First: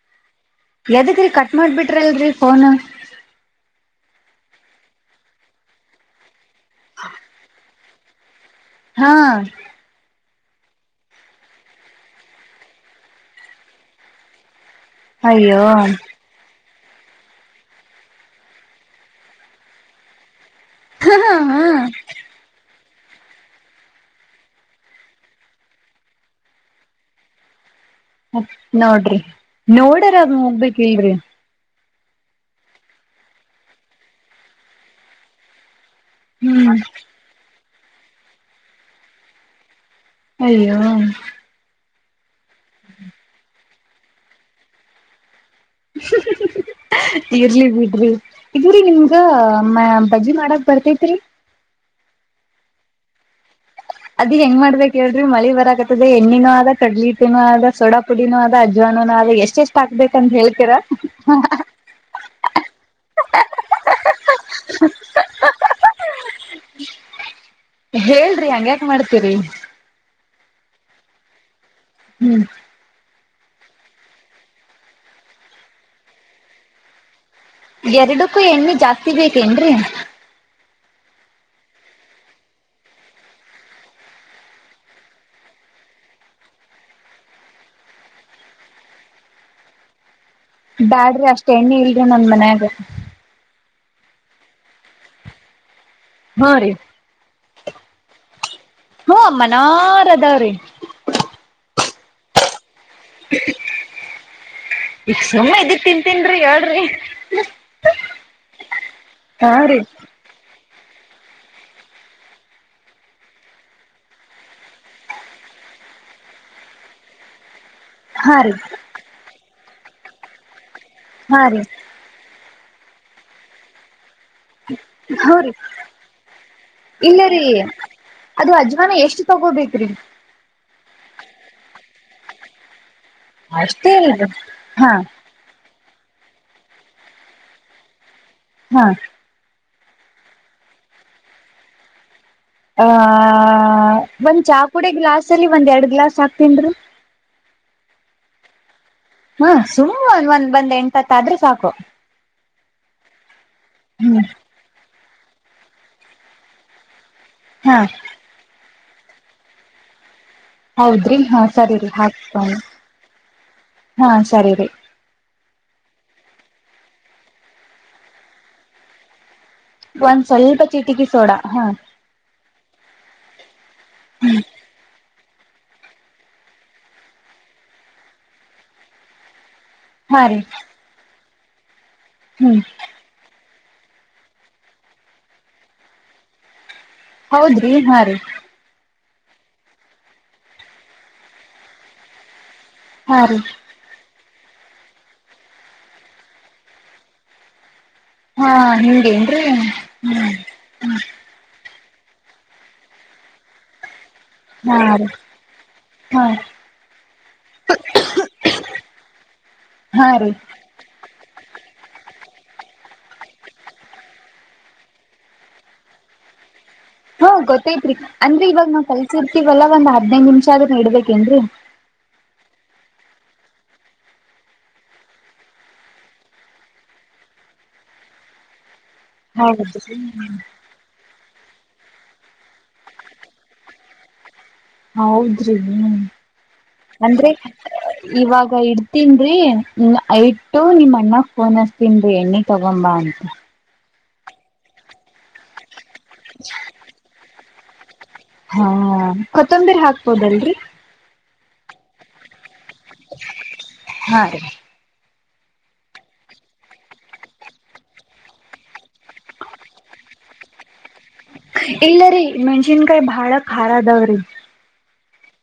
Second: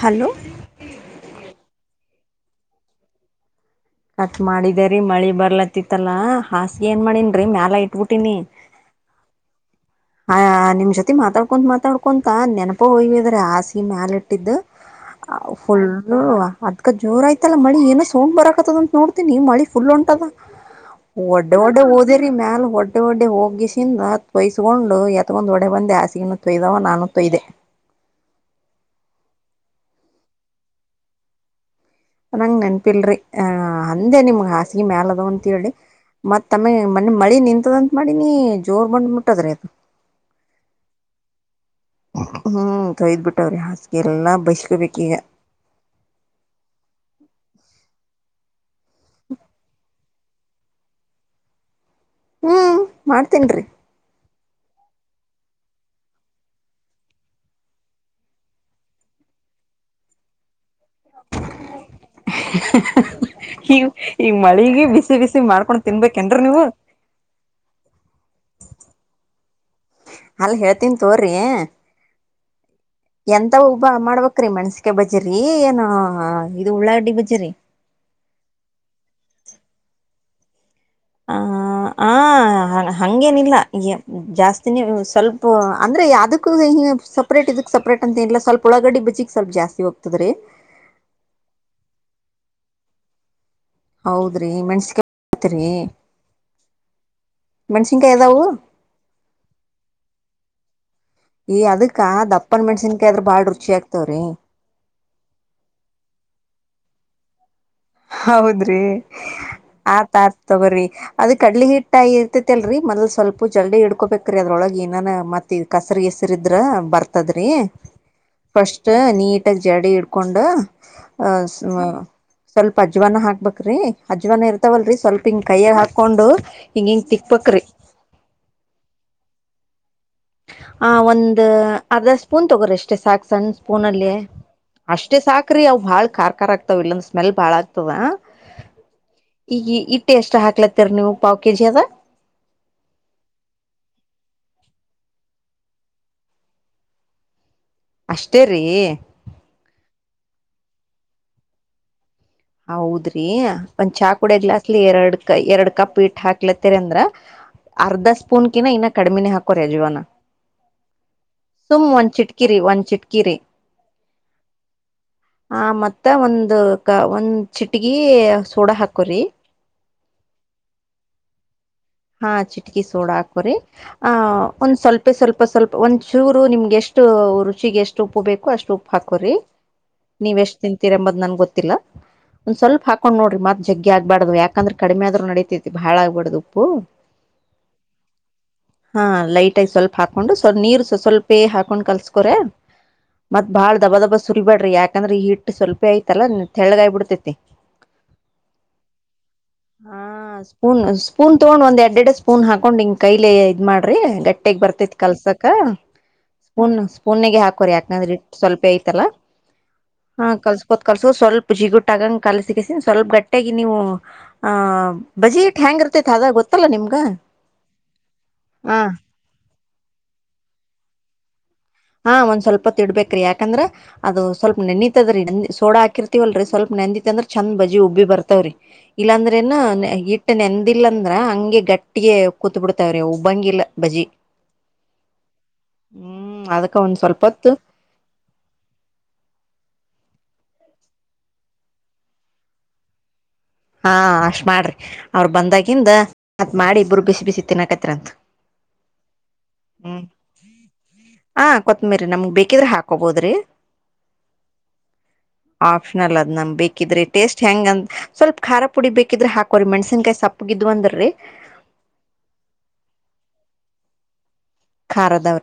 hello ಯದಕ್ಕ್ರೀ cut ಮಾಡಬಿಟ್ರಲ್ರರಿ phone cut ಮಾಡಿದರಿ ಮಳಿ ಬರ್ಲತಿತ್ತಲ್ಲಾ ಹಾಸಿ ಏನ್ ಮಾಡನ್ರಿ ಮ್ಯಾಲ ಇಟ್ಬಿಟಿನಿ ಹಾ ಆ ನಿಮ್ ಜೊತೆ ಮಾತಾಡ್ಕೊ ಮಾತಾಡ್ಕೊಂತ ನೆನಪ ಹಯ್ವಿದ್ರ ಆಸಿ ಮ್ಯಾಲ ಇಟ್ಟಿದ್ದ ಅಯ್ಯೋ [unintelligible] ಅದ್ ಜೋರ ಆಯತಲ್ಲ ಮಳ ಏನ ಸಂಡ್ ಬರತ್ತತದ ಅಂತ ನೋಡ್ತೀನಿ ಮಳೆ ಫುಲ್ಂಟದ ಹಾ ಒಡ್ಡ ಹಾ ಒಡ್ಡೆ ಹೋದಿರಿ ಮ್ಯಾಲ ಹೊಡ್ಡೆೆ ಒಡ್ಡೆೆ ಹೋಗಿಸಿಿಂದ ಹತ್ ಪಯಸ ತಗೊಂಡು ಯತ್ತಗೊ್ ಒಡೆ ಬಂದ ಹ ಆಾಸಗನ್ನು ತೊಯ್ದವ ನಾನು ತೊಯ್ದೆ ಮತ್ ನೋಡ್ರಿ ನೋಡ್ಯಾರ ಅದ ಮುಬೈಕ್ ಇಲ್ರಿ ನಂಗ್ ನೆನಪಿಲ್ರರಿ ಆಹ ಅಂದೆ ನಿಮ್ಗ್ ಹಾಸಗಿ ಮ್ಯಾಲ ಅದು ಅಂತೇಳಿ ಮತ್ತ ತಮ್ಮ ಹ್ಮ್ ಮ ಮಳಿ ನಿಂತದಂತತ್ ಮಾಡಿನಿ ಜೋರ್ ಬಂದ್ ಮುಟ್ಟದ್ರೀ ಆತ ಅಯ್ಯೋ ಹ್ಮ್ ತೊಯ್ದ್ ಬಿಟ್ಟವ್ರಿ ಹಾಸಿಗೆ ಎಲ್ಲ ಬಸ್ಕೊಬೇಕ ಈಗ ಇರ್ಲಿ ಬಿಡ್ರಿ ಇದ್ರಿ ನಿನ್ಗಮ್ಮ ಬಜ್ಜಿ ಮಾಡಕ್ ಬರ್ತೇತ್ರಿ ಹ್ಮ್ ಮಾಡ್ತೇನ ರಿ ಅದಿ ಹೆಂಗ ಮಾಡ್ಬೇಕ ಹೇಳ್ರಿ ಮಳಿ ಬರ ಆತದೆ ಎಣ್ಣೆಿನೂ ಅ ಕಡಲಿೀಟನನು ಆದ ಸೋಡಾ ಪುಡಿಿನೂ ಅ ಆದ ಅಜ್ವಾನೂ ಎಷ್ಟ ಎಷ್ಟು ಹಾಕ್ಬೇಕಂತ ಹೇಳ್ತೀರ ಈ ಈ ಮಳಿಗೆ ಬಿಸಿ ಬಿಸಿ ಮಾಡ್ಕೊಂಡ್ ತಿನ್ಬೇಕೇನ್ರ ನೀವು [inaudible] ಹೇಳ್ರಿ ಹಂಗ್ಯಾಕ ಮಾಡ್ತೀರಿ ಅಲ್ ಹೇಳ್ತನ್ ತೋರ್ರಿ ಹ್ಮ್ ಎಂತ ಉಬ್ಬ ಮಾಡ್ಬ್ರೀ ಮೆಸಿಕ ಬಜ್ರಿ ಏನ ಇದು ಉಳ್ಳಾಗಡ್ಡಿ ಬಜ್ರಿ ಎರಡಕ್ಕೂ ಎಣ್ಣೆ ಜಾಸ್ತಿ ಬೇಕೇನ್ರರಿ ಹ ಹಾ ಹ ಹಂಗೇನಿಲ್ಲ ಜಾಸ್ತಿನೇ ಸ್ವಲ್ಪ ಅಂದ್ರೆ ಅದಕ್ಕೂ ಈ ಸಪ್ರೇಟ್ ಇದಕ್ಕೆ ಸಪ್ರೇಟ್ ಅಂತೇಏಿಲ್ಲ ಸ್ಲ್ಪಳಗಡ್ಡಿಜಿಗೆ ಸ್ಲ್ಪ ಜಾಸ್ತಿ ಹೋಗ್ತದೆೀ ಬ್ಯಾಡ್ರಿ ಅಷ್ಟ ಎಣ್ಣಿ ಇಲ್ರಿ ನಂದ ಮನ್ಯಾಗ ಹೌದ್ರಿ ಮೆಣಸಕತ್ರಿ ಹ್ಮ ರರಿ ಅದಾವು ಹ್ಮ ಅಮ್ಮನಾರ ಅದಾವ್ರೀ ಈ ಅದಕ್ಕ ದಪ್ಪನ್ ಮೆಣಸಿನ್ಕಾಯ ಆದ್ರ ಬಾಳ್ ರುಚಿ ಆಗ್ತವ್ರೀ ಇಷ್ಟ ಸುಮ್ಮ ಇದಿ ತಿನ್ಂತೀನ್ಿ ಹೇಳ್ರಿ ಹೌದ್ರಿ ಹಾ ರೀ ಆತ ಆತ ತ ಬರ್ರಿ ಅದ್ ಕಡ್ಲಿ ಹಿಟ್ಟ ಆಿರ್ತತಿಲ್ರಿೀ ಮೊದಲ್ ಸ್ವಲ್ಪ ಜಲ್ದಡಿ ಇಡ್ಕೊಬೇಕಕ್್ರೀ ಅದ್ರೊಳಗೆ ಏನ ಮತ್ತತ್ ಕಸ ಹೆಸರು ಇದ್ರ ಬರ್ತದ್ರಿ ಹಾ ರೀ ಫಸ್ಟ್ ನೀಟಾಗಿ ಜಡಿ ಇಡ್ಕೊಂಡು ಅ ಹಾ ರೀ ಸ್ವಲ್ಪ ಅಜ್ವನ ಹಾಕ್ಬೇಕ್ರೀ ಅಜ್ವನ ಇರ್ತವಲ್ರರಿ ಸ್ವಲ್ಪ ಹೂ ಹಿಂಗ ರೀ ಕೈಯ್ಯ ಹಾಕೊಂಡು ಹಿಂಗ ಹಿಂಗ ಇಲ್ಲ ರೀ ತಿಕ್ಬಕ್್ರಿ ಅದು ಅಜ್ಮಾಾನ ಎಷ್ಟ್ ತಗೋಬೇಕ್ರಿ ಆ ಒಂದ ಅರ್ಧ ಸ್ಪೂನ್ ತಗೋರಷ್ಟ ಅಷ್ಟೇ ಸಾಕ್ ಸಣ್ಣ್ ಸ್ಪೂನ್ ಅಷ್ಟೇ ಅಲ್ಲಿ ಅಲ್ರಿ ಹಾ ಅಷ್ಟೇ ಸಾಕ್ರೀ ಭಾಳ ಖಾರ್ಖಾರ್ ಆಗ್ತವ ಇಲ್ಲಿಂದ ಸ್ಮೆಲ್ ಭಾಳ ಆಗ್ತದ ಹಾ ಈಗ ಇಟ್ಟು ಎಷ್ಟ ಹಾಕ್ಲತ್ತೀರ ನೀವು ಪಾವ್ ಕೆಜಿ ಅದ ಆ ಒಂದ್ ಚಾಪುಡೆ ಗ್ಲಾಸ್ ಅಲ್ಲಿ ಒಂದ್ ಎರಡ್ ಗ್ಲಾಸ್ ಹಾಕ್ತನ್ರಿ ಅಷ್ಟೇ ರೀ ಹ್ಮ ಸುಮ ಒಂದ ಒಂದ್ ಬಂದ್ ಎಂಟತ್ತ ಆದ್ರೂ ಸಾಕು ಹೌದ್ರಿ ಒಂದ್ ಚಾ ಹ್ಮ್ ಕುಡೆ ಗ್ಲಾಸ್ಲಿ ಎರಡ್ ಕ ಎರಡ್ ಕಪ್ ಇಟ್ಟ ಹಾಕ್ಲತ್ತರಿ ಅಂದ್ರ ಹಾ ಅರ್ಧ ಸ್ಪೂನ್ಕಿಿನ ಇನ್ನ ಕಡಿಮಿನ ಹಾಕೋ ಯಜವಾನ ಹೌದ್ರಿ ಹಾ ಸರಿರಿ ಹಾಕ್ತಿ ಒಂದ್ ಚಿಟ್ಕಿರಿ ಹಾ ಸರಿ ರರಿ ಹ ಮತ್ತ ಒಂದ ಒಂದ್ ಚಿಟಗಿ ಸೋಡ ಹಾಕ್ರಿ ಒಂದ್ ಸ್ವಲ್ಪ ಚಿಟಕಿ ಸೋಡಾ ಹಾ ಹ ಚಿಟಕಿ ಸೋಡಾ ಹಾಕೋರಿ ಆ ಒಂದ್ ಸ್ವಲ್ಪ ಉಪ್ಪ ಸ್ವಲ್ಪ ಸ್ವಲ್ಪ ಒಂದ್ ಚೂರು ನಿಮ್ಗೆ ಎಷ್ಟು ರುಚಿಗೆ ಎಷ್ಟು ಉಪ್ಪು ಬೇಕು ಅಷ್ಟು ಉಪ್ಪು ಹಾಕೋ್ರಿ ಹಾ ರೀ ನೀವ್ ಎಷ್ಟ್ ತಿಂತೀರಿ ಎಂಬದ್ ನನ್ ಗೊತ್ತಿಲ್ಲ ಒಂದ್ ಹ್ಮ್ ಸ್ವಲ್ಪ ಹಾಕೊಂಡ್ ನೋಡ್ರಿ ಮತ್ ಜಗ್ಗಿ ಆಗ್ಬಾರ್ದ ಯಾಕಂದ್ರ ಕಡಿಮೆ ಆದ್ರರು ನಡಿತತೈತಿ ಬಾಳ ಆಗ್ಬಾರ್ದ ಉಪ್ಪು ಹೌದ್ರಿ ಹಾ ರೀ ಹಾ ಲೈಟ್ ಆಗ ಸ್ವಲ್ಪ ಹಾಕೊಂಡು ಸ್ ನೀರ್ ಸ್ವಲ್ಪೇ ಹಾಕೊಂಡ್ ಕಲ್ಸ್ಕೋ್ರ ಹಾ ರೀ ಮತ್ತತ್ ಬಾಳ ದಬಾ ದಬಾ ಸುಲ್ ಬಿೇಡ್ರಿ ಯಾಕಂದ್ರೆ ಹಿಟ್ಟ ಸ್ವಲ್ಪೇ ಐತಲ್ಲ ತೆಳ್ಗಾಯಬ ಬಿಡ್ತೇತಿ ಹಾ ಹಿಂಗೇನ್ರಿ ಹಾ ಸ್ಪೂನ್ ಸ್ಪೂನ್ ತೊಂಡ ಒಂದ ಅಡ್ ದಡ್ಡ ಸ್ಪೂನ್ ಹಾಕೊಂಡ್ ಹಿಂಗ್ ಕೈಲೆ ಇದ್ ಮಾಡ್ರಿ ಗಟ್ಟಿಗ್ ಹಾ ಬರ್ತೈತ್ ರೀ ಕಲ್ಸಕ ಹಾ ಸ್ಪೂನ್ ಸ್ಪೂನ್ಿಗೆ ಹಾಕೋರಿಿ ಯಾಕಂದ್ರೆ ಇ ಸ್ವಲ್ಪ ಐತಲ್ಲ ಹಾ ಕಲ್ಸ್ಕೋತ್ ಕಲ್ಸಕೋ್ ಸ್ವಲ್ಪ ಜಿಗುಟ್ಟಾಗಂಗ ಕಾಲ ಸಿಗಸ ಸ್ವಲ್ಪ ಗಟ್ಟಾಗಿ ನೀವು ಆ್ ಬಜೆಟ್ ಹ್ಯಾಂಗ್ ಇರ್ತೈ ಆದಾಗ ಗೊತ್ತ ಹ ಗೊತ್ತೈತ್ರಿ ಅಂದ್ರಿ ಇವಾಗ ಹ ನಾವ್ ಕಲ್ಸಿರ್ತಿೀವಲ್ಲಾ ಒಂದ್ ಹದ್ನೈ್ ನಿಮಿಷ ಆದ್ರೂ ಇಡ್ಬೇಕೇನ್ರಿ ಹಾ ಒಂದ್ ಸ್ವಲ್ಪ ತಿಡ್ಬೇಕ್ರಿ ಯಾಕಂದ್ರ ಅದು ಸ್ವಲ್ಪ ನೆನೆತತಿ ರೀ ನ ಸೋಡ ಹಾಕಿರ್ತಿವಲ್ರಿ ಸ್ವಲ್ಪ ನೆಂದ ಚಂದ ಬಜಿ ಉಬ್ಬಿ ಬರ್ತವ್ರಿ ಇಲ್ಲಾಂದ್ರೆ ಏ ಹೌದ್ರಿ ಹಿಟ್ಟ ನೆಂದಿಿಲ್ಲ ಅಂದ್ರಂಗ ಗೆ ಗಟ್ಟಿಗೆ ಕೂತ್ ಬಿಡ್ತವ್ರಿ ಉಬ್ಬಂಗಿಿಲ್ಲ ಬಜಿ ಹೌದ್ರಿ ಹೂ ಹ್ಮ್ ಅದಕ್ಕ ಒಂದ್ ಸ್ವಲ್ಪ ಅಂದ್ರೆ ಹೊತ್ತು ಇವಾಗ ಇಡ್ತೀನ್ಿ ಹೂ ನೈಟ್ ದು ನಿಮ್ಮ ಅಣ್ಣ ಫೋನ್ಸ್ತನ್ೀ ಎಣ್ಣೆ ತಗೊಂಬ ಅಂತ ಹಾ ಅಷ್ಟ ಮಾಡ್ರಿ ಅವ್ರರು ಬಂದಾಗಿಂದ ಅತ್ ಮಾಡಿ ಇಬ್ಬರು ಬಿಸಿ ಬಿಸಿ ತಿನ್ನಕತ್ರಿ ಅಂತ ಹಾ ಕೊತ್ತಂಬಿರಿ ಹಾಕ್ಬೋದಲ್ರರಿ ಹಾ ಕೊತ್ಮಿ್ರರಿ ನಮ್ಗ್ ಬೇಕಿದ್ರೆ ಹಾಕೊಬೋದ್ರಿ ಹಾ ರೀ ಆಪ್ಷನಲ್ ಅದ್ ನಮ್ ಬೇಕಿದ್ರೆ ಟೇಸ್ಟ್ ಹೆಂಗಂತ ಸ್ವಲ್ಪ ಖಾರ ಪುಡಿ ಬೇಕಿದ್ರೆ ಹಾಕೋ್ರ ಮೆಣಸನ್ಾಯಿ ಸಪದವಾದ್ರೆ ಇಲ್ಲರಿ ಮೆಣಸಿನ್ಕಾಯಿ ಬಾಳ ಖಾರ ಅದಾವ್ರಿ ಖಾರ ಆದವರಿ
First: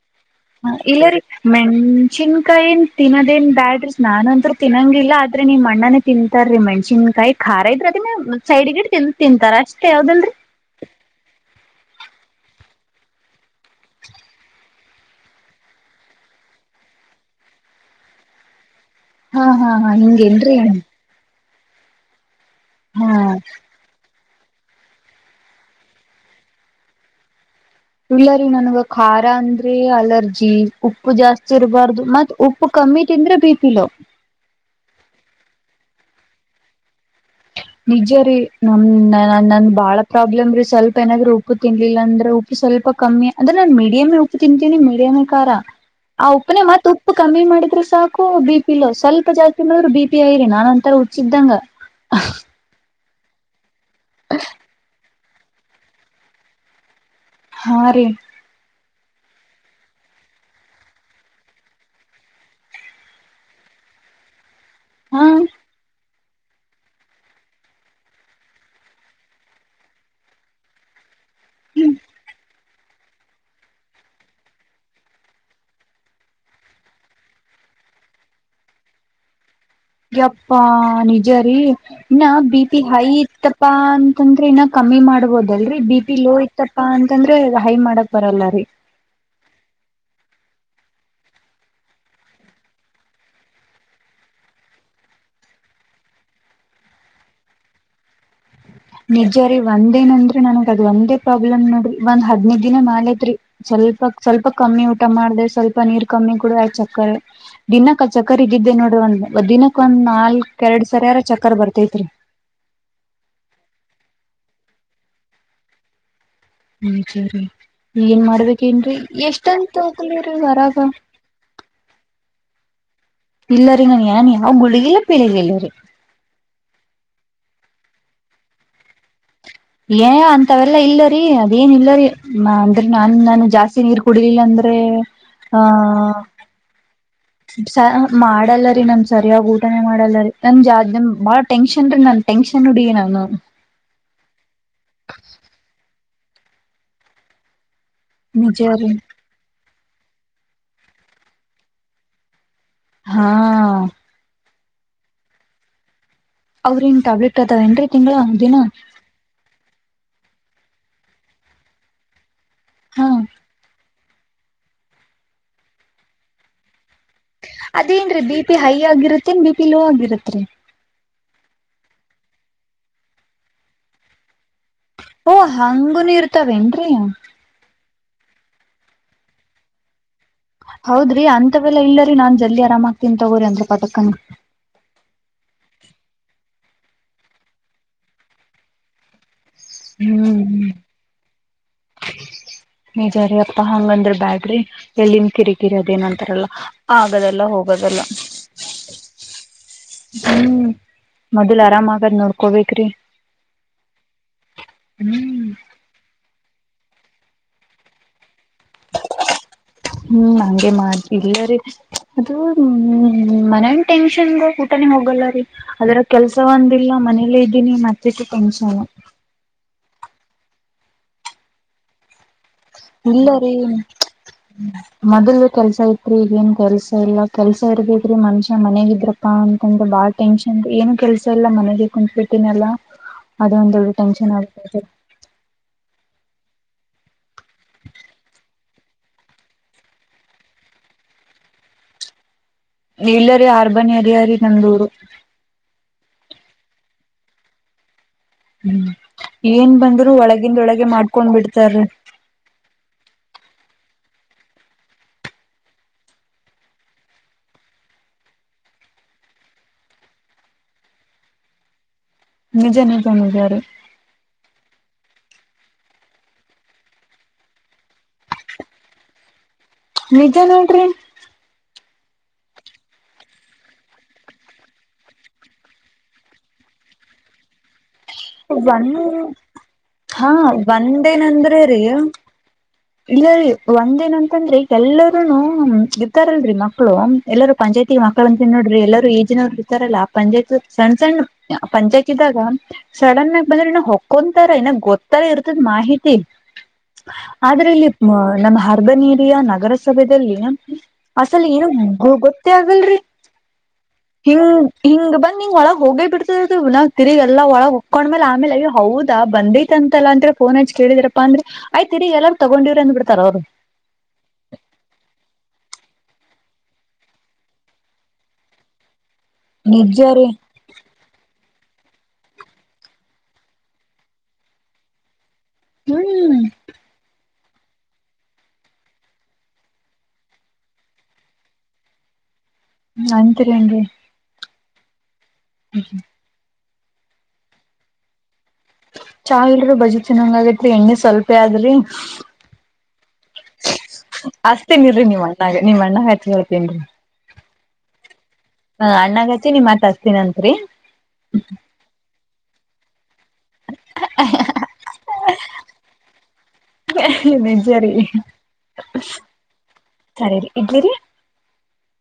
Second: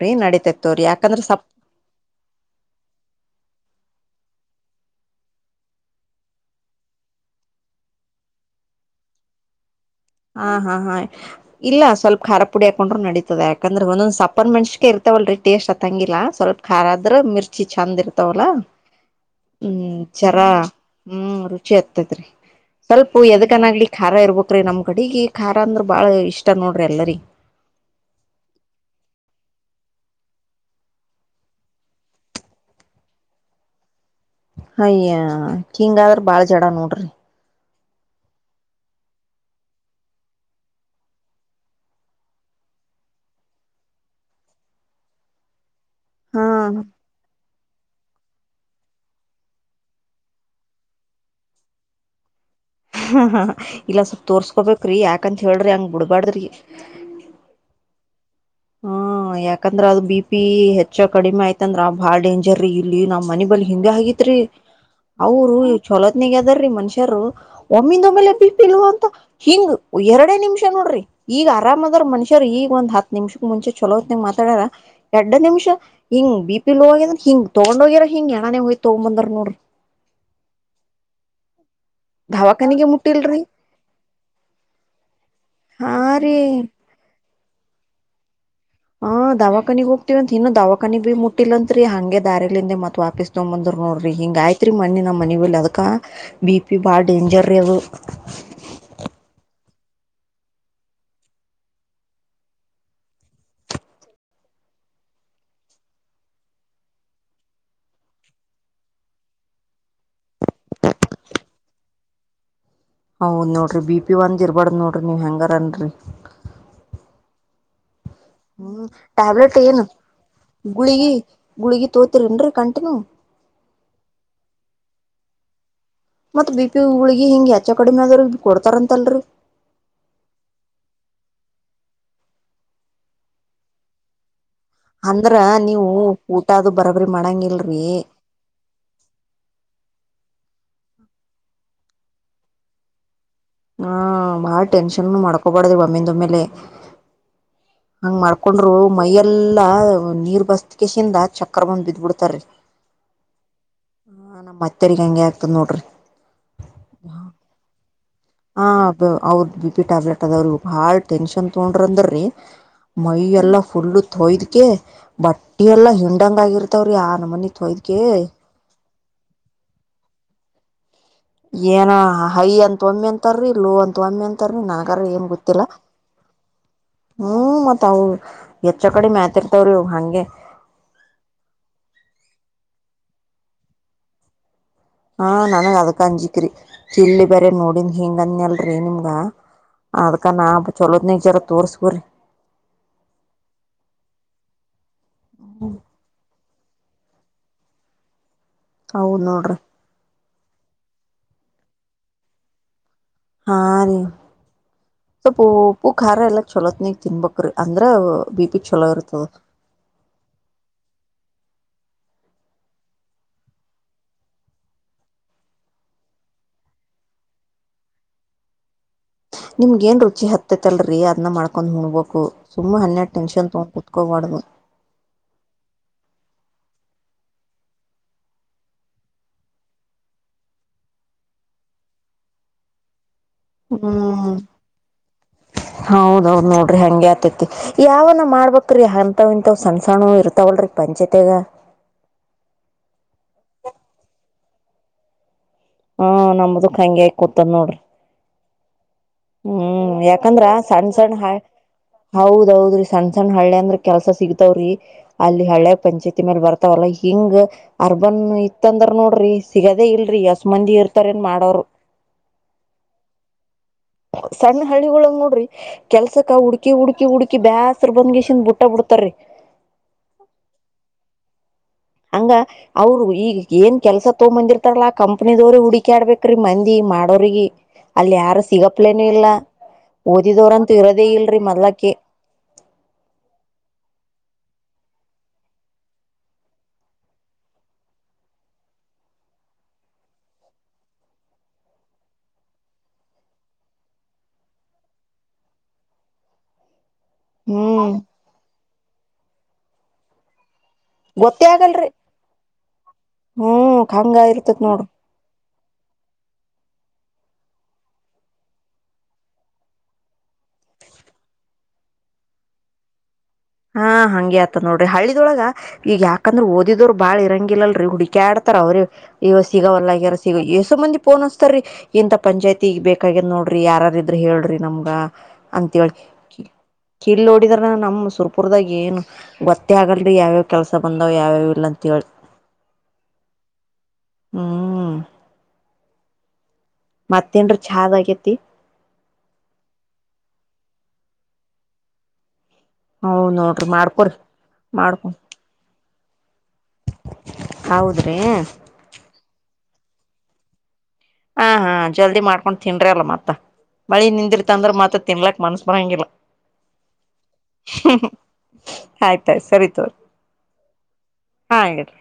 ಹ ಇಲ್ಲರೀ ಮೆಣಸಿನ್ಕಾಯಿ ಏನ್ ತಿನ್ನೋದೇನ್ ಬ್ಯಾಡ್ರಿ ನಾನಂದ ತಿನ್ನಂಗಿಲ್ಲ ಆದ್ರೆ ನೀವು ಅಣ್ಣನೇ ತಿಂತಾರೀ ಮಣಸಿನ್ಕಾಯಿ ಖಾರ ಇದ್ರೆ ಅದನ್ನ ಸೈಡ್ಗಿ ತಿಂತಾರ ಅಷ್ಟ ಹಾ ಹಾ ಹಾ ಇಲ್ಲ ಸ್ವಲ್ಪ ಖಾರದ ಪುಡಿ ಹಾಕೊಂಡ್ರರು ನಡಿತಾ ಯಾಕಂದ್ರೆ ಒಂದೊಂದ ಸಪ್ಪನ್ ಮನ್ಷಿಕೆ ಇರ್ತವಲ್ರರಿ ಟೇಸ್ಟ್ ಅತ್ತಂಗಿಲ್ಲ ಸ್ವಲ್ಪ ಖಾರ ಆದ್ರ ಮಿರ್ಚಿ ಚೆಂದ ಇರ್ತಾವಲ್ಲ ಹಾ ಹಾ ಹೂ ಹಾ ಚರಾ ಹಿಂಗೇನ್ರಿ ಹೂ ಿ ಆಗ್ತತ್ ರೀ ಹಾ ಸ್ವಲ್ಪ ಎದಗನಾಗ್ಲಿ ಖಾರ ಇರ್ಬೇಕಕ್್ರೀ ನಮ ಕಡೆಿಗೆ ಖಾರ ಅಂದ್ರ ಬಾಳ ಇಷ್ಟ ನೋಡ್ರಿ ಎಲ್ಲರಿ ಇಲ್ಲಾರಿೀ ನನ್ಗ ಖಾರ ಅಂದ್ರೆ ಅಲರ್ಜಿ ಉಪ್ಪು ಜಾಸ್ತಿ ಇರಬಾರ್ದು ಮತ್ತ್ ಉು ಕಮ್ಮಿ ತಿಂದ್ರೆ ಬಿಪಿ ಲೋ ಅಯ್ಯ ಹಿಂಗಾದ್ರ ಬಾಳ ಜಡ ನೋಡ್ರಿ ನಿಜ ರೀ ನಮ್ ನಂದ ಬಾಳ ಪ್ರಾಬ್ಲಮ್ ರೀ ಸ್ವಲ್ಪ ಏನಾದ್ರೂ ಉಪ್ಪು ತಿನ್ಲಿಲ್ಲ ಅಂದ್ರೆ ಉಪ್ಪ ಸ್ವಲ್ಪ ಕಮ್ಮಿ ಅಂದ್ರೆ ನಾನ್ ಮೀಡಿಯಮೇ ಉಪ್ಪು ತಿಂತೀನಿ ಮೀಡಿಯಮೇ ಖಾರ ಆ ಹಾ ಉಪ್ಪನೆ ಮತ್ ಉಪ್ಪು ಕಮ್ಮಿ ಮಾಡಿದ ಸಾಕು ಬಿ ಪಿಲೋ ಸ್ವಲ್ಪ ಜಾಸ್ತಿ ಮಾಡದ್ರರು ಬಿ ಪಿ ಆಐರಿ ನಾನನ್ ಒಂತರ ಹುಚ್ಚಿದಂಗ ಹ ಹಾ ಇಲ್ಲ ಸ್ವಲ್ಪ ತೋರ್ಸ್ಕೊಬೇಕ್ರಿ ಯಾಕಂತ ಹೇಳ್ರಿ ಹಂಗ್ ಬಿಡ್ಬಾಡ್ದ್ರಿ ಹಾ ರೀ ಹೂ ಯಾಕಂದ್ರ ಅದು ಬಿ ಪಿ ಹೆಚ್ಚ ಕಡಿಮೆ ಆಯ್ತಂದ್ರ ಬಾಳ ಡೇಂಜರ ಇಲ್ಲಿ ನಾವ್ ಮನಿ ಬಳಿ ಹಿಂಗ ಆಗೇತ್ರಿ ಹಾ ಅವರು ಚಲೋ ಈಗ ಅದರೀ ಮನುಷ್ಯರು ಒಮ್ಮಿಂದ ಒಮ್ಮೇಲೆ ಬಿಪಿ ಲೋ ಅಂತ ಹಿಂಗ ಎರಡೇ ನಿಮಿಷ ನೋಡ್ರಿ ಈಗ ಆರಾಮದ್ರ ಮನುಷ್ಯರು ಈಗ ಒಂದ್ ಹತ್ ನಿಮಿಷ ಮುಂಚೆ ಚಲೋತ್ತ ಮಾತಾಡಾರ ಎರಡ್ ನಿಮಿಷ ಹಿಂಗ್ ಬಿ ಪಿ ಲೋ ಆಗ್ರ ಹಿಂಗ್ ತಗೊಂಡ ಹೋಗಿರ ಹಿಂಗ ಯಣನೆ ಹಯ್ ತಗೊ ಬಂದ ನೋಡರಿ ಎಪ್ಪಾ ನಿಜ ರೀ ಇನ್ನ ಬಿ ಪಿ ದವಾಖಾನಿಗೆ ಹೈ ಮುಟ್ಟಿಲ್ರಿ ಇತ್ತಪಾ ಅಂತಂದ್ರೆ ಇನ್ನ ಕಮ್ಮಿ ಮಾಡ್ಬೋದಲ್ರರಿ ಹಾ ಬಿ ಪಿ ಲೋ ರೀ ಇತ್ತಪಾ ಅಂತಂದ್ರ ಹೈ ಮಾಡಕ್ ಬರಲ್ಲ ರೀ ಹ ದವಾಖಾನಿಗ್ ಹೋಗ್ತಿೀವಂತ ಇನ್ನು ದವಾಖಾನಿ ಬಿೀ ಮುಟ್ಟಿಿಲ್ಲಂತ್ರಿ ಹಂಗೆ ದಾರಿಲಿಂದ ಮತ್ತತ್ ವಾಪಿಸಸ್ ತೊಂಬಂದ ನೋಡ್ರಿ ಹಿಂಗೆ ಆಯ್ತ್ರಿ ಮ್ಣಿ ನಮ್ಮ ಮನೆ ಅದಕ್ಕ ಬಿ ಪಿ ಬಾಳ ಡೇಂಜರ್ ಅದು ನಿಜಾರಿೀ ಒಂದೇನಂದ್ರಿ ನನಗ್ ಅದ್ ಒಂದೇ ಪ್ರಾಬ್ಲಮ್ ನೋಡ್ರಿ ಒಂದ್ ಹದ್ದ್ ದಿನ ಮಾಲತ್ಲ್ಪ ಸ್ವಲ್ಪ ಸ್ವಲ್ಪ ಕಮ್ಮಿ ಊಟ ಮಾಡ ಸ್ವಲ್ಪ ನೀರ್ ಕಮ್ಮಿ ಕಡ ಆ ಚಕ್ಕರೆ ದಿನಕ್ಕೆ ಚಕ್ಕರ್ ಇದಿದ್ದೇ ನೋಡ್ರಿ ಒಂದ್ ಒ್ ದಿನಕ್ಕೆ ಒಂದ್ ನಾಲ್ಕ ಎರಡ್ ಸರಿಯಾರ ಚಕರ್ ಬರ್ತೈತ್ರಿ ಹೌದ್ ನೋಡ್ರಿ ಬಿ ಪಿ ಒಂದ್ ಇರ್ಬಾರಡ್ದ್ ನೋಡ್ರಿ ನೀವ್ ಹೆಂಗರನ್ರಿ ಹೂ ಸರಿ ಏನ್ ಹ್ಮ್ ಮಾಡ್ಬೇಕೇನ ಟ್ಯಾಬ್ಲೆಟ್ ಎಷ್ಟಂತ ಏನು ಹೋಗಲರೀ ವರಾಗ ತೋತರಿನ್ರಿ ಕಂಟನು ಇಲ್ಲರಿಂಗ ಏನ್ ಯಾವ ಗುಳಿಗಿಲ್ಲ ಪೀಳಿಗ್ ಇಿಲ್ಲರಿ ಮತ್ತತ್ ಬಿ ಪಿ ಹಳಿ ಹಿಂಗಗೆ ಯಚ್ಚಾ ಕಡಿಮೆ ಆದ್ರ ಕೊಡ್ತಾರಂತಲ್ರರಿ ಏ ಅಂತವೆಲ್ಲಾ ಇಲ್ಲರಿ ಅದೇನ ಇಲ್ಲರಿ ಅಂದ್ರೆ ನಾನ್ ನಾನು ಜಾಸ್ತಿ ನೀರ್ ಕುಡಿಲಿಲ್ಲ ಅಂದ ಅಂದ್ರ ನೀವು ಊಟ ಅ ಬರಬರಿ ಮಾಡ ಸ ಮಾಡಲ್ಲ ನಮ ಸರಿಯಾಗಿ ಊಟನೇ ಮಾಡಲ್ಲರಿ ನನ್ ಜ ಬಾಳ ಟೆನ್ಷನ್ ರೀ ನನ್ ಟೆನ್ಷನ್ ನಡಿ ನಾನು ಹಾ ಬಾಳ ಟೆನ್ಷನ್ ಮಾಡ್ಕೋಬಾರ್ದ ಬಮ್ಮಿಿಂದ ಮೇಲೆ ಹಂಗ್ ನಿಜ ಮಾಡ್ಕೊಂಡರು ರೀ ಮೈಯಲ್ಲಾ ನೀರ್ ಬಸ್ಕಸಿಂದ ಚಕ್ರ ಬಂದ್ ಬಿದ್ಬಿಡ್ತಾರಿ ಹಾ ತೆರ್ಗಿ ಹಂಗೆ ಆಗ್ತದೆ ನೋಡ್ರಿ ಅವ್ರನ್ ಟ್ಯಾಬ್ಲೆಟ್ ಅದಾವ ಏನ್ರರಿ ತಿಂಗಗಳ ಹಂಗ್ದಿನ ಹ ಅವ್ರ ಬಿ ಟ್ಯಾಬ್ಲೆಟ್ ಅದ ಬಾಳ ಟೆನ್ಷನ್ ತಗೊಂಡ್ರ ಅಂದ್ರೀ ಹಾ ಮೈ ಎಲ್ಲಾ ಫುಲ್ ತೋಯ್ದ್ಕ ಬಟ್ಟೆ ಎಲ್ಲಾ ಹಿಂಡಂಗ ಆಗಿರ್ತಾವ್ರಿ ಆ ನ ಮನಿ ಹೋಯ್ದಕ ಮೇನ್ ಬಿ ಪಿ ಲೋ ಆಗಿರತ್ರಿ ಏನ ಹೈ ಅಂತ ಒಮ್ಮಿ ಅಂತಾರೀ ಲೋ ಅಂತ ಒಮ್ಮಿ ಅಂತ ನಗ ಏನ್ ಓ ಗೊತ್ತಿಲ್ಲ ಹಂಗುನು ಇರ್ತಾವೇನ್ರೀ ಹ್ಮ ಮತ್ತ ತಾವು ಹೆಚ್ಚ ಕಡೆ ಮ್ಯಾತೆರ್ತಾವ್ರಿ ಹಂಗೆ ಹೌದ್ರಿ ಅಂತವೆಲ್ಲಾ ಇಲ್ಲರರಿ ನಾನ್ ಜಲ್ದಿ ಆರಾಮ ಆಗ್ನಿ ತಗೋ್ರಿ ಅಂದ ಪದಕನ ಹಾ ನನ್ಗ ಅದಕ್ ಅಂಜಿಿಕ್ರಿ ಇಲ್ಲಿ ಬೇರೆ ನೋಡನ್ ಹಿಂಗಂದಯಲ್ರಿ ನಿಮ್ಗ ಹ್ಮ್ ಅದ್ಕ ನಾ ಹ್ಮ್ ಚೊಲೋದನಗ್ ಜರ ತೋರ್ಸ್ಬು್ರ ನಿಜಾರಿ ಅಪ್ಪಾ ಹಂಗಂದ್ರ ಬ್ಯಾಡ್ರಿ ಎಲ್ಲಿನ್ ಕಿರಿಕಿರಿ ಅದ ಏನಂತಾರಲ್ಲ ಆಗದಲ್ಲ ಹೋಗದಲ್ಲ ಹೌದ ನೋಡ್ರಿ ಹ್ಮ್ ಮೊದ್ಲ್ ಆರಾಮ್ ಆಗದ್ ನೋಡ್ಕೋಬೇಕ್ರಿ ಹಾ ರೀ ಸ್ಲ್ಪು ಹ್ಮ್ ಉಪ್ಪುಖಾರ ಎಲ್ಲ [inaudible] [inaudible] [unintelligible] ಚಛಲೋತ್ನಿಗೆ ತಿನ್ಬೇಕ್ರೀ ಅಂದ್ರೆ ಬಿ ಪಿ ಚಛಲೋ ಇರ್ತದ ಹ್ಮ್ ಹಗೆ ಮಾಡ ಇಲ್ಲರಿೀ ಅದು ಹ್ಮ ಮನನ್ ಟೆನ್ಷನ್ ಊಟ ಹೋಗಲ್ಲ ರೀ ಅದ್ರ ಕೆಲ್ಸ ಒಂದಿಲ್ಲ ಮನೇಲ್ಲೇ ಇದ್ದೀನಿ ಮತ್ತ ಟೆನ್ಶನ್ ನಿಮ್ಗ ಏನ್ ರುಚಿ ಹತ್ತೈತ್ಲ್ರರಿ ಅದನ್ನ ಮಾಡ್ಕೊಂಡ್ ಹುಣಬಬೇಕು ಇಲ್ಲರೀ ಮೊದಲ್ ಕೆಲ್ಸ ತ್ರಿ ಈಗ ಏನ್ ಕೆಲ್ಸ ಇಲ್ಲ ಕೆಲ್ಸ ಇರ್ದಿದ್ರೀ ಮನುಷ್ಯ ಮನೆಗಿದ್ರಪ್ಪಾ ಅಂತಂದ್ರ ಬಾಳ ಟೆನ್ಷನ್ ಏನು ಕೆಲ್ಸ ಇಲ್ಲ ಮನೆಗೆ [inaudible] ಅದ ಒಂದ ದೊ ಟೆನ್ಷನ್ ಹ್ಮ್ ಆಗ್ ಹೌದೌದು ನೋಡ್ರಿ ಹಂಗಗೆ ಆತೈತಿ ಯಾವ ನ ಮಾಡ್ಬ ಅಂತಾವ್ ಇಂತವ್ ಸಣ್ಣಸಣ ಇದ್ದವಲ್ಲ ಪಂಚಾಯತ್ರಿಯ ಇಲ್ಲರಿೀ ಆರ್ಬನ್ ಏರಿಯ ರೀ ನಂದೂರು ಹ ನಮದಕ್ ಹಂಗೆ ಆಕೂತನ್ ನೋಡ್ರಿ ಹ್ಮ್ ಏನ್ ಹ್ಮ್ ಬಂದ್ರು ಯಾಕಂದ್ರ ಒಳಗಿಂದ ಒಳಗೆ ಸಣ್ಣ ಸಣ್ಣ ಹ ಮಾಡ್ಕೊಂಡ್ ಬಿಡ್ತಾರೀ ಹೌದೌದ್ರಿ ಸಣ್ಣ ಸಣ್ಣ ಹಳ್ಳಿ ಅಂದ್ರ ಕೆಲ್ಸ ಸಿಗತಾವ್ರಿ ಅಲ್ಲಿ ಹಳೆ ಪಂಚಾಯತಿ ಮೇಲ್ ಬರ್ತಾವಲ್ಲ ಹಿಂಗ್ ಅರ್ಬನ್ ಇತ್ತಂದ ನೋಡ್ರಿ ಸಿಗದೇ ಇಲ್ರರಿ ಯಸ ಮಂದಿ ಇರ್ತಾರ ಏನ್ ಮಾಡೋರು ನಿಜ ನಿಜ ನಿಜಾರಿ ಸಣ್ಣ ಹಳ್ಳಿಗಳ ನೋಡ್ರಿ ಕೆಲ್ಸಕ್ಕ ಹುಡ್ಕಿ ಹುಡ್ಕಿ ಹುಡುಕಿ ಬ್ಯಾಸರು ಬಂದ್ಗಸನ್ ಬುಟ್ಟ ಬಿಡ್ತ ಪತ್ತ ನಿಜ ನೋಡ್ರಿ ಹಂಗ ಅವರು ಈಗ ಏನ್ ಕೆಲ್ಸ ತಗೊಂಬಂದಿರ್ತಾರಲ್ಲಾ ಕಂಪ್ನ ದವ್ರ ಹುಡಕ ಆಡ್ಬೇಕ್ರೀ ಮಂದಿ ಮಾಡೋರಿಗೆ ಅಲ್ಲಿ ಯಾರು ಒಂದ್ ಸಿಗಪ್ಲೇನ ಇಲ್ಲ ಹಾ ಓದಿದವರಂತೂ ಇರೋದೇ ಇಲ್ರಿ ಮೊದ್ಲಕ್ಕ ಇಲ್ಲೀ ಒಂದ ಏನಂತಂದ್ರಿ ಎಲ್ಲರೂನು್ ಇರ್ತಾರಲ್ರರಿ ಮಕ್ಕಳು ಎಲ್ಲರೂ ಪಂಚಾಯತಿ ಮಕ್ಕಳ ಅಂತ ನೋಡ್ರಿ ಎಲ್ಲರೂ ಈಜಿನವ್ರು ಇರ್ತಾರಲ್ಲ ಆ ಪಂಚಾಯತ್ ಸಣ್ಣ ಸಣ್ಣ ಪಂಚಾಯತ್ ಇದ್ದಾಗ ಸಡನ್ ಆಗಿ ಬಂದ್ರೆ ಇ ಹೊಕೊಂತಾರ ಇನ್ನಾಗ ಗೊತ್ತಲ್ಲ ಇರ್ತದ ಮಾಹಿತಿ ಆದ್ರೆ ಇಲ್ಲಿ ಹ್ಮ್ ನಮ್ಮ ಹರ್ಬನೇರಿಯ ನಗರಸಭೆೆಯಲ್ಲಿ ನ ಗೊತ್ತೇ ಅಸಲ್ ಇರ ಆಗಲ್ರಿ ಗೊತ್ತೇ ಆಗಲ್ರಿ ಹ್ಮ್ ಹಂಗ ಹಿಂಗ್ ಇರ್ತತ್ ನೋಡ್ರಿ ಹಿಂಗ್ ಬಂದ್ ನಿ್ ಒಳಗ್ ಹೋಗೇ ಬಿಡ್ತರ್ವ ನ ತಿರ್ಗ್ ಎಲ್ಲಾ ಒಳಗ ಆಮೇಲೆಯ ಹೌದಾ ಬಂದೈತ ಅಂತಲ್ಲ ಅಂದ್ರ ಫೋನ್ ಹಚ್ ಕೇಳಿದರಪ್ಪ ಅಂದ್ರೆ ಆಯ್ತ ತಿರಿಗ ಎಲ್ಲಾರರು ತಗೊಂಡಿರ ಬಂದು ಬಿಡ್ತಾರ ಅವರು ಹಾ ಹಂಗಗೆ ಆತ ನೋಡ್ರಿ ಹಳ್ಳಿದೊಳ ಈಗ ಯಾಕಂದ್ರ ಓದಿದರು ಬಾಳ್ ಇರಂಗಿಲ್ಲಲ್ರಿ ಹುಡಕ ಆಡತ ಅವ್ರ ಇವ ನಿಜ ಸಿಗವಲ್ಲಗ್ಯಾರ ರೀ ಸಿಗ ಎಷ್ಟ ಮಂದಿ ಪೋನ್ ತರಿ ಇಂತ ಪಂಚಾಯಿತಿ ಬೇಕಾಗದ ನೋಡ್ರಿ ಯಾರಾರ ಇದ್ರ ಹೇಳ್ರಿ ನಮ್ಗ ಅಂತ ಹೇಳ ಹ್ಮ್ ಕಿಲ್ ನೋಡಿದ್ರ ನಮ್ಮ್ ಸುರ್ಪ ಪುರ್ದಾಗ ಏನು ಗೊತ್ತೆ ಆಗಲ್ರಿ ಯಾವ್ಯಾವ್ ಕೆಲಸ ಬಂದಾವ್ ಯಾವ್ಯಾವ ಇಲ್ಲ ಅಂತ ಹೇಳೇಳಿ ಅಂತರಿಂಗೆ ಹ್ಮ್ ಹ್ಮ ಮತ್ತೇನ್ರ ಚಹಾ ಆಗೇತಿ ಚಾ ಇಲ್ರರಿ ಬಜಿ ತಿನ್ನಂಗ ಆಗೇತ್ರಿ ಎಣ್ಣೆ ಸ್ವಲ್ಪೇ ಆದ್ರಿ ಹ ನೋಡ್ರಿ ಮಾಡ್ಕೊರಿ ಅಸ್ತೀನಿನ್ರಿ ಮಾಡ್ಕೊ ನೀವ್ ಅಣ್ಣಾಗ ನಿವ್ ಅಣ್ಣಾಗ ಹಚ್ಚ ಕೇಳ್ತೀನ್ರಿ ಹೌದ್ರಿ ಹ ಅಣ್ಣಗಚಿ ನಿಮ ಮತ್ ಹಸ್ತಿನಂತ್ರಿ ಹ ಹಾ ಜಲ್ದಿ ಮಾಡ್ಕೊಂಡ್ ತಿಂದ್ರಿ ಅಲ್ಲ ಮತ್ತ ಮತ್ತ ಮಳಿ ನಿಂದಿರ್ತ ಅಂದ್ರ ಮತ್ರ ತಿನ್ಲಕ್ ಮನ್ಸ್ ಬರಂಗಿಲ್ಲ ಜ ರೀ ಆಯ್ತಾಯ್ತು ಸರಿ ತೋರಿ ಸರಿ ಇಡ್ಲಿ ಹಾ ಇಡೀ